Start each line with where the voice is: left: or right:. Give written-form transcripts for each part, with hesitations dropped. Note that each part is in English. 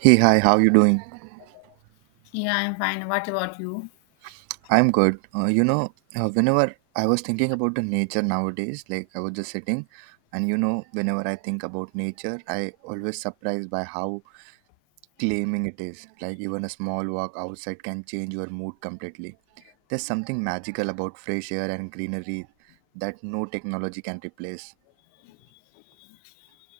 right: Hey, hi, how you doing?
left: Yeah, I'm fine. What about you?
right: I'm good. Whenever I was thinking about the nature nowadays, like I was just sitting, and whenever I think about nature, I always surprised by how claiming it is. Like even a small walk outside can change your mood completely. There's something magical about fresh air and greenery that no technology can replace.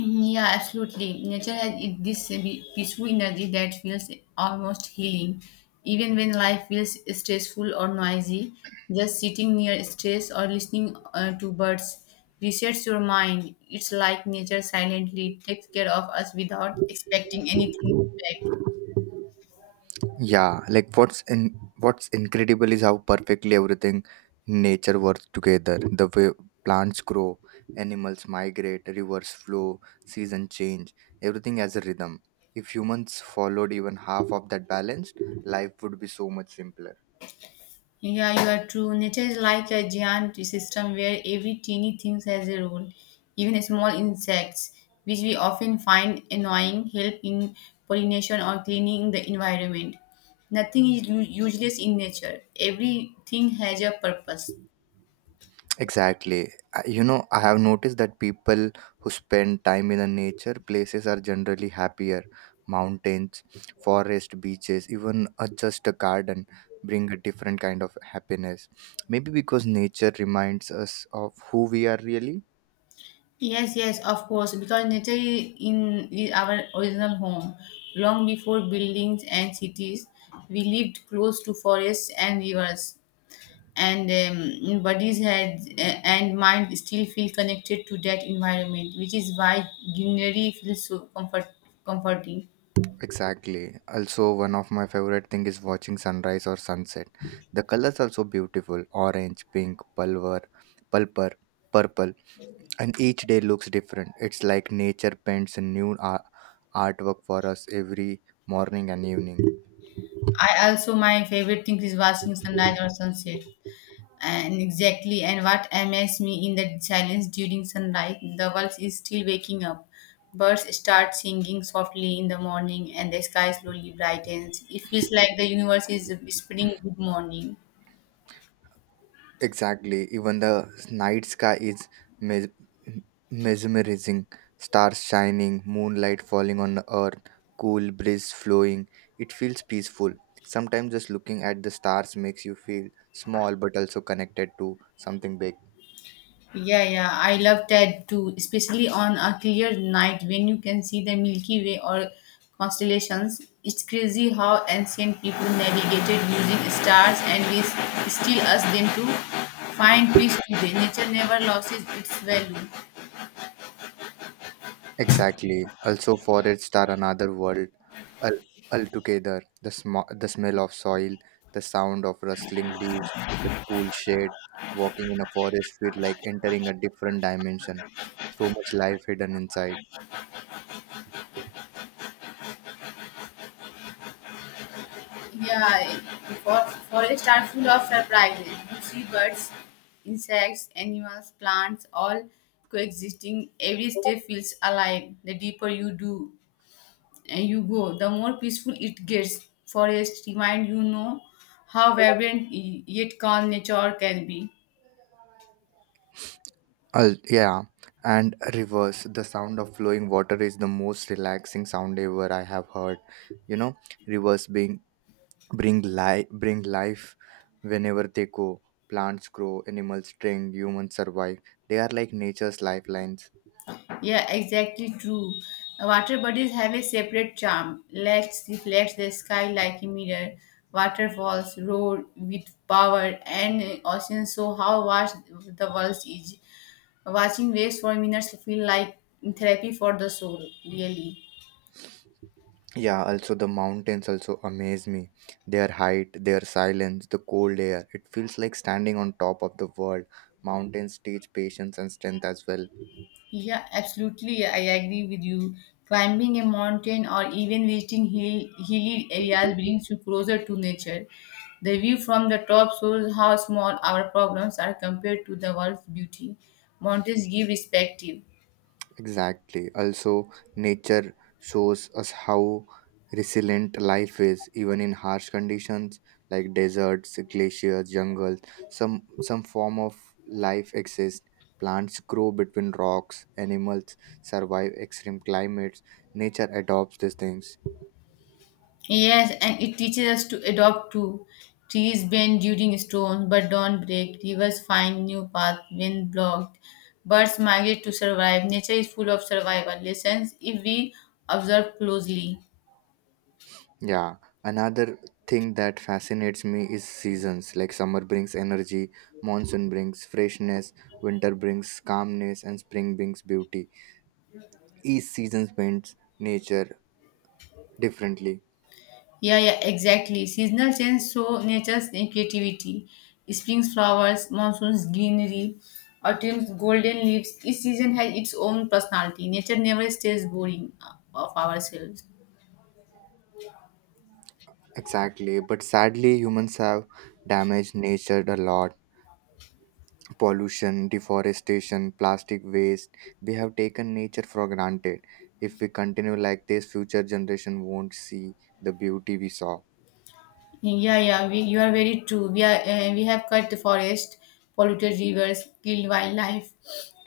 left: Mhm, yeah, absolutely. Nature has this peaceful energy that feels almost healing. Even when life feels stressful or noisy, just sitting near stress or listening to birds resets your mind. It's like nature silently takes care of us without expecting anything back.
right: Yeah, like what's incredible is how perfectly everything in nature works together. The way plants grow, animals migrate, rivers flow, seasons change, everything has a rhythm. If humans followed even half of that balance, life would be so much simpler.
left: Yeah, you are true. Nature is like a giant system where every teeny thing has a role. Even small insects, which we often find annoying, help in pollination or cleaning the environment. Nothing is useless in nature. Everything has a purpose.
right: Exactly. I have noticed that people who spend time in the nature places are generally happier. Mountains, forest, beaches, even just a garden bring a different kind of happiness. Maybe because nature reminds us of who we are really.
left: Yes, yes, of course, because nature in is our original home. Long before buildings and cities, we lived close to forests and rivers. And bodies had and mind still feel connected to that environment, which is why greenery feels so comforting.
right: Exactly. Also, one of my favorite thing is watching sunrise or sunset. The colors are so beautiful: orange, pink, pulver, pulper, purple, and each day looks different. It's like nature paints a new artwork for us every morning and evening.
left: I also my favorite thing is watching sunrise or sunset. And exactly, and what amazes me in the silence during sunlight, the world is still waking up. Birds start singing softly in the morning, and the sky slowly brightens. It feels like the universe is whispering good morning.
right: Exactly. Even the night sky is mes- mesmerizing. Stars shining, moonlight falling on the earth, cool breeze flowing. It feels peaceful. Sometimes just looking at the stars makes you feel small but also connected to something big.
left: Yeah, yeah, I love that too, especially on a clear night when you can see the Milky Way or constellations. It's crazy how ancient people navigated using stars, and we still ask them to find peace today. Nature never loses its value.
right: Exactly. Also, forests are another world. Al- Altogether, the smell of soil, the sound of rustling leaves, the cool shade, walking in a forest feel like entering a different dimension. So much life hidden inside.
left: Yeah, for forests are full of surprises. You see birds, insects, animals, plants, all coexisting. Every step feels alive. The deeper you do and you go, the more peaceful it gets. Forest remind how vibrant yet calm nature can be.
right: Yeah, and rivers, the sound of flowing water is the most relaxing sound ever I have heard. You know, rivers being bring life, whenever they go. Plants grow, animals drink, humans survive. They are like nature's lifelines.
left: Yeah, exactly true. Water bodies have a separate charm. Lakes reflect the sky like a mirror. Waterfalls roar with power, and oceans show how vast the world is. Watching waves for minutes feel like therapy for the soul. Really.
right: Yeah, also the mountains also amaze me. Their height, their silence, the cold air. It feels like standing on top of the world. Mountains teach patience and strength as well.
left: Yeah, absolutely. I agree with you. Climbing a mountain or even visiting hilly areas brings you closer to nature. The view from the top shows how small our problems are compared to the world's beauty. Mountains give perspective.
right: Exactly. Also, nature shows us how resilient life is, even in harsh conditions like deserts, glaciers, jungles. Some form of life exists. Plants grow between rocks. Animals survive extreme climates. Nature adopts these things.
left: Yes, and it teaches us to adopt too. Trees bend during storms but don't break. Rivers find new paths when blocked. Birds migrate to survive. Nature is full of survival lessons if we observe closely.
right: Yeah, another thing that fascinates me is seasons. Like summer brings energy, monsoon brings freshness, winter brings calmness, and spring brings beauty. Each season paints nature differently.
left: Yeah, yeah, exactly. Seasonal change show nature's creativity. Spring's flowers, monsoon's greenery, autumn's golden leaves. Each season has its own personality. Nature never stays boring of ourselves.
right: Exactly, but sadly, humans have damaged nature a lot. Pollution, deforestation, plastic waste. We have taken nature for granted. If we continue like this, future generation won't see the beauty we saw.
left: Yeah, yeah, you are very true. We have cut the forest, polluted rivers, killed wildlife,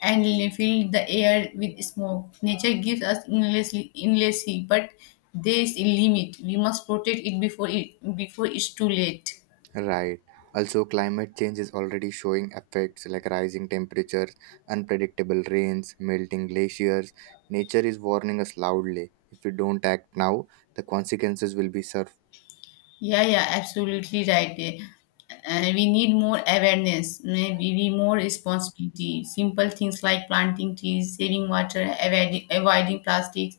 left: and filled the air with smoke. Nature gives us endlessly, but there is a limit. We must protect it before it's too late.
right: Right. Also, climate change is already showing effects like rising temperatures, unpredictable rains, melting glaciers. Nature is warning us loudly. If we don't act now, the consequences will be served.
left: Yeah, yeah, absolutely right. We need more awareness, maybe we more responsibility. Simple things like planting trees, saving water, avoiding plastics,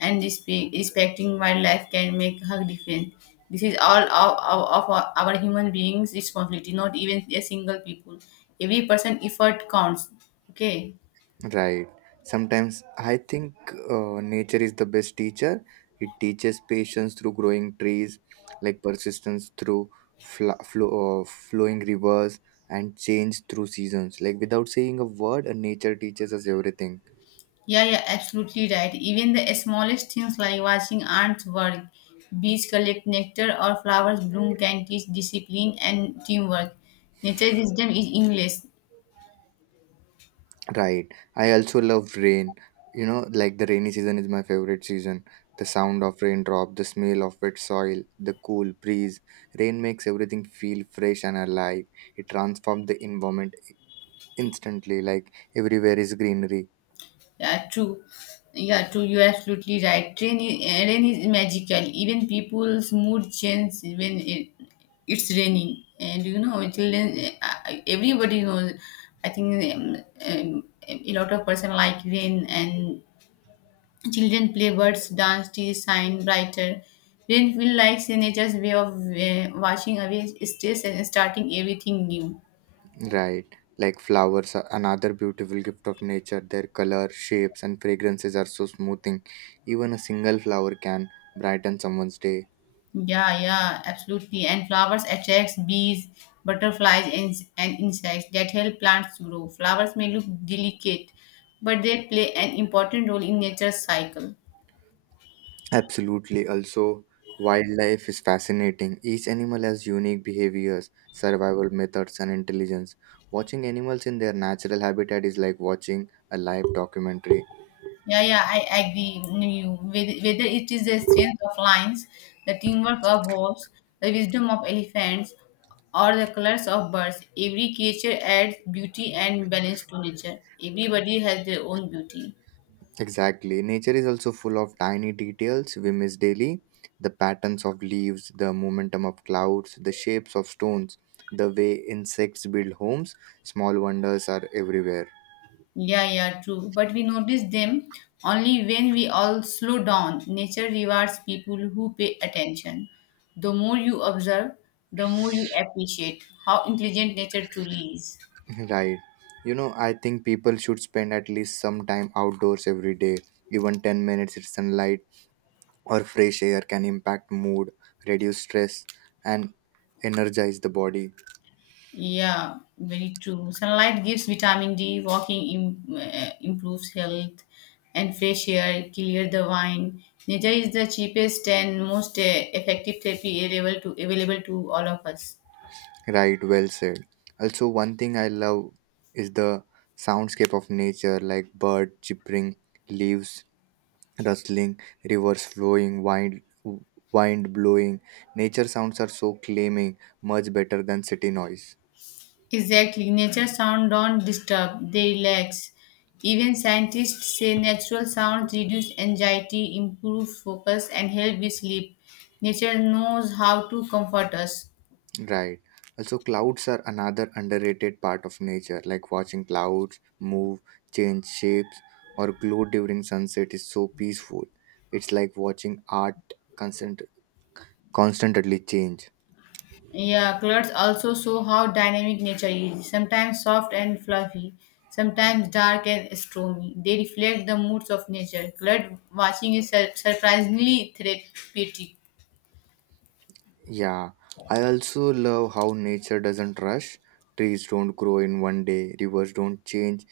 left: and respecting wildlife can make a difference. This is all of our human beings' responsibility, not even a single people. Every person effort counts. Okay.
right: Right. Sometimes I think nature is the best teacher. It teaches patience through growing trees, like persistence through flowing rivers, and change through seasons. Like without saying a word, nature teaches us everything.
left: Yeah, yeah, absolutely right. Even the smallest things like watching ants work, bees collect nectar, or flowers bloom can teach discipline and teamwork. Nature wisdom is endless.
right: Right. I also love rain. You know, like the rainy season is my favorite season. The sound of raindrop, the smell of wet soil, the cool breeze. Rain makes everything feel fresh and alive. It transforms the environment instantly. Like everywhere is greenery.
left: Yeah, true. Yeah, true. You're absolutely right. Rain is magical. Even people's mood changes when it's raining. And children, everybody knows. I think a lot of person like rain and children play birds, dance, tease, shine brighter. Rain feels like nature's way of washing away stress and starting everything new.
right: Right. Like flowers are another beautiful gift of nature. Their color, shapes, and fragrances are so smoothing. Even a single flower can brighten someone's day.
left: Yeah, yeah, absolutely. And flowers attracts bees, butterflies, and insects that help plants grow. Flowers may look delicate, but they play an important role in nature's cycle.
right: Absolutely. Also, wildlife is fascinating. Each animal has unique behaviors, survival methods, and intelligence. Watching animals in their natural habitat is like watching a live documentary.
left: Yeah, yeah, I agree with you, whether it is the strength of lions, the teamwork of wolves, the wisdom of elephants, or the colors of birds, every creature adds beauty and balance to nature. Everybody has their own beauty.
right: Exactly. Nature is also full of tiny details we miss daily. The patterns of leaves, the momentum of clouds, the shapes of stones, the way insects build homes, small wonders are everywhere.
left: Yeah, yeah, true. But we notice them only when we all slow down. Nature rewards people who pay attention. The more you observe, the more you appreciate how intelligent nature truly is.
right: Right. You know, I think people should spend at least some time outdoors every day. Even 10 minutes in sunlight or fresh air can impact mood, reduce stress, and energize the body.
left: Yeah, very true. Sunlight gives vitamin D, walking im improves health, and fresh air clear the mind. Nature is the cheapest and most effective therapy available to all of us.
right: Right, well said. Also, one thing I love is the soundscape of nature like bird chirping, leaves rustling, rivers flowing, wind blowing. Nature sounds are so claiming, much better than city noise.
left: Exactly. Nature sound don't disturb, they relax. Even scientists say natural sounds reduce anxiety, improve focus, and help with sleep. Nature knows how to comfort us.
right: Right. Also, clouds are another underrated part of nature. Like watching clouds move, change shapes, or glow during sunset is so peaceful. It's like watching art constant constantly change.
left: Yeah, clothes also show how dynamic nature is, sometimes soft and fluffy, sometimes dark and stormy. They reflect the moods of nature. Cloud watching is surprisingly therapeutic.
right: Yeah. I also love how nature doesn't rush. Trees don't grow in one day, rivers don't change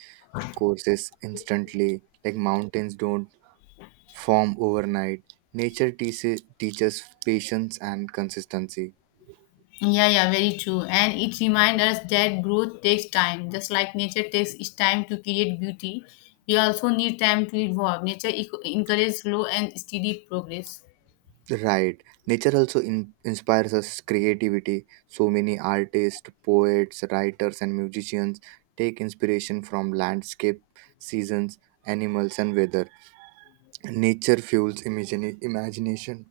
right: courses instantly, like mountains don't form overnight. Nature teaches patience and consistency.
left: Yeah, yeah, very true. And it reminds us that growth takes time. Just like nature takes its time to create beauty, we also need time to evolve. Nature encourages slow and steady progress.
right: Right. Nature also inspires us creativity. So many artists, poets, writers, and musicians take inspiration from landscape, seasons, animals, and weather. Nature fuels imagination.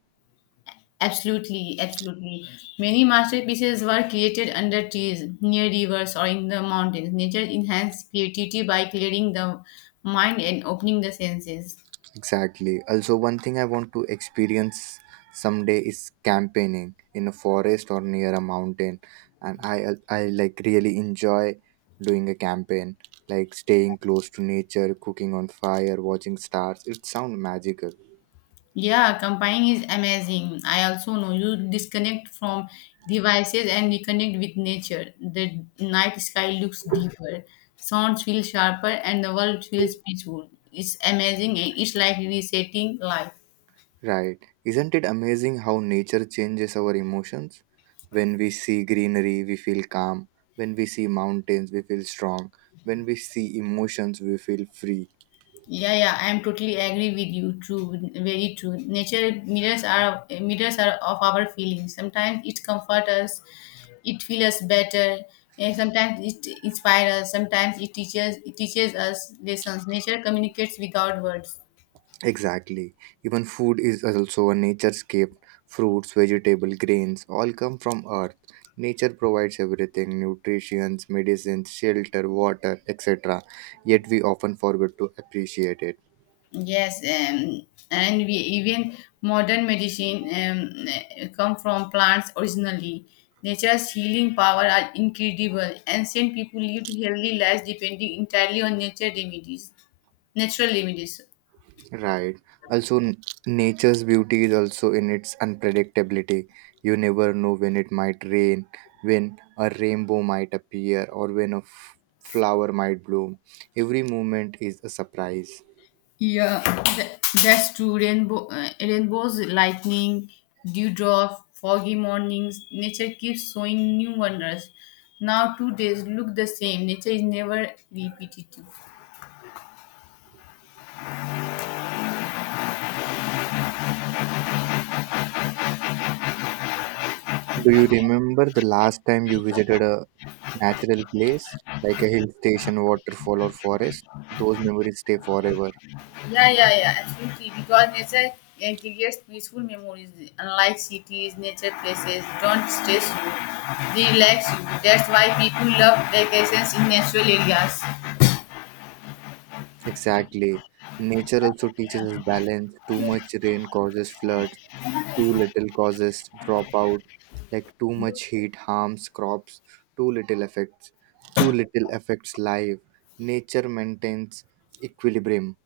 left: Absolutely, absolutely. Many masterpieces were created under trees, near rivers, or in the mountains. Nature enhanced creativity by clearing the mind and opening the senses.
right: Exactly. Also, one thing I want to experience someday is campaigning in a forest or near a mountain, and I like really enjoy doing a campaign, like staying close to nature, cooking on fire, watching stars. It sounds magical,
left: Yeah, combining is amazing. I also know you disconnect from devices and reconnect with nature. The night sky looks deeper, sounds feel sharper, and the world feels peaceful. It's amazing, and it's like resetting life.
right: right? Isn't it amazing how nature changes our emotions? When we see greenery, we feel calm. When we see mountains, we feel strong. When we see emotions, we feel free.
left: Yeah, yeah, I am totally agree with you. True, very true. Nature mirrors are of our feelings. Sometimes it comforts us, it feels us better. And sometimes it inspires us. Sometimes it teaches us lessons. Nature communicates without words.
right: Exactly. Even food is also a nature's gift. Fruits, vegetables, grains all come from earth. Nature provides everything nutrition, medicines, shelter, water, etc. Yet we often forget to appreciate it.
left: Yes, and we even modern medicine come from plants originally. Nature's healing power are incredible. Ancient people lived healthy lives depending entirely on nature remedies, natural remedies.
right: Right. Also, nature's beauty is also in its unpredictability. You never know when it might rain, when a rainbow might appear, or when a flower might bloom. Every moment is a surprise.
left: Yeah, that's true. Rainbows, lightning, dewdrop, foggy mornings. Nature keeps showing new wonders. Now two days look the same. Nature is never repetitive.
right: Do you remember the last time you visited a natural place, like a hill station, waterfall, or forest? Those memories stay forever.
left: Yeah, yeah, yeah, absolutely. Because nature creates peaceful memories. Unlike cities, nature places don't stress you, they relax you. That's why people love vacations in natural areas.
right: Exactly. Nature also teaches us balance. Too much rain causes floods, too little causes dropout, like too much heat harms crops, too little affects, too little affects life. Nature maintains equilibrium.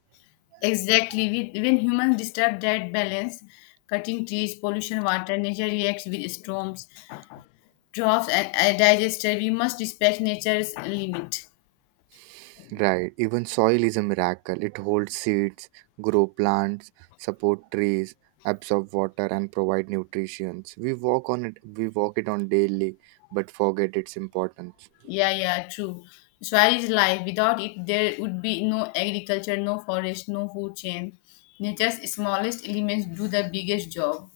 left: Exactly. When humans disturb that balance, cutting trees, pollution, water, nature reacts with storms, droughts, and disaster. We must respect nature's limit.
right: Right, even soil is a miracle. It holds seeds, grow plants, support trees, absorb water and provide nutrition. We walk it on daily but forget its importance.
left: Yeah, yeah, true. Soil is life. Without it, there would be no agriculture, no forest, no food chain. Nature's smallest elements do the biggest job.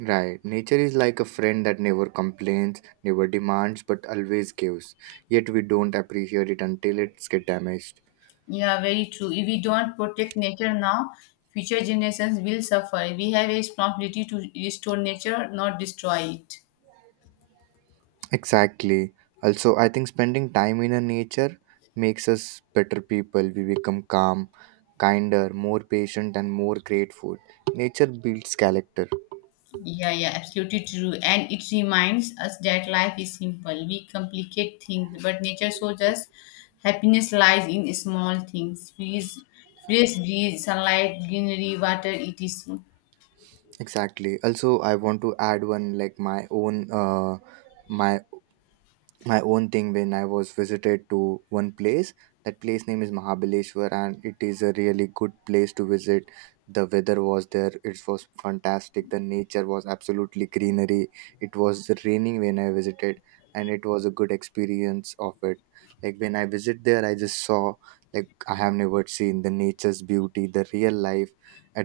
right: Right. Nature is like a friend that never complains, never demands but always gives. Yet we don't appreciate it until it's get damaged.
left: Yeah, very true. If we don't protect nature now, future generations will suffer. We have a responsibility to restore nature, not destroy it.
right: Exactly. Also, I think spending time in a nature makes us better people. We become calm, kinder, more patient, and more grateful. Nature builds character.
left: Yeah, yeah, absolutely true. And it reminds us that life is simple. We complicate things, but nature shows us happiness lies in small things. Fresh breeze, sunlight, greenery, water, it is.
right: Exactly. Also, I want to add one like my own my my own thing when I was visited to one place. That place name is Mahabaleshwar, and it is a really good place to visit. The weather was there; it was fantastic. The nature was absolutely greenery. It was raining when I visited, and it was a good experience of it. Like when I visit there, I just saw like I have never seen the nature's beauty, the real life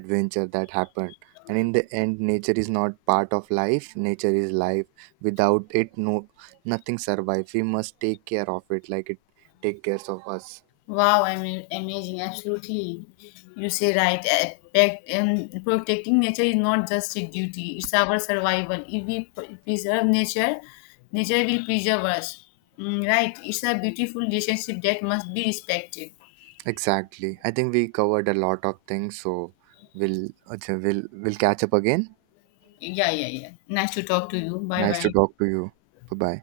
right: adventure that happened. And in the end, nature is not part of life. Nature is life. Without it, no nothing survive. We must take care of it like it take care of us.
left: Wow, I mean, amazing. Absolutely. You say right. Protecting nature is not just a duty, it's our survival. If we preserve nature, nature will preserve us. Mm, right. It's a beautiful relationship that must be respected.
right: Exactly, I think we covered a lot of things, so we'll okay, we'll catch up again.
left: Yeah, yeah, yeah. Nice to talk to you. Bye
right: Nice to
left: bye.
right: talk to you. Bye bye.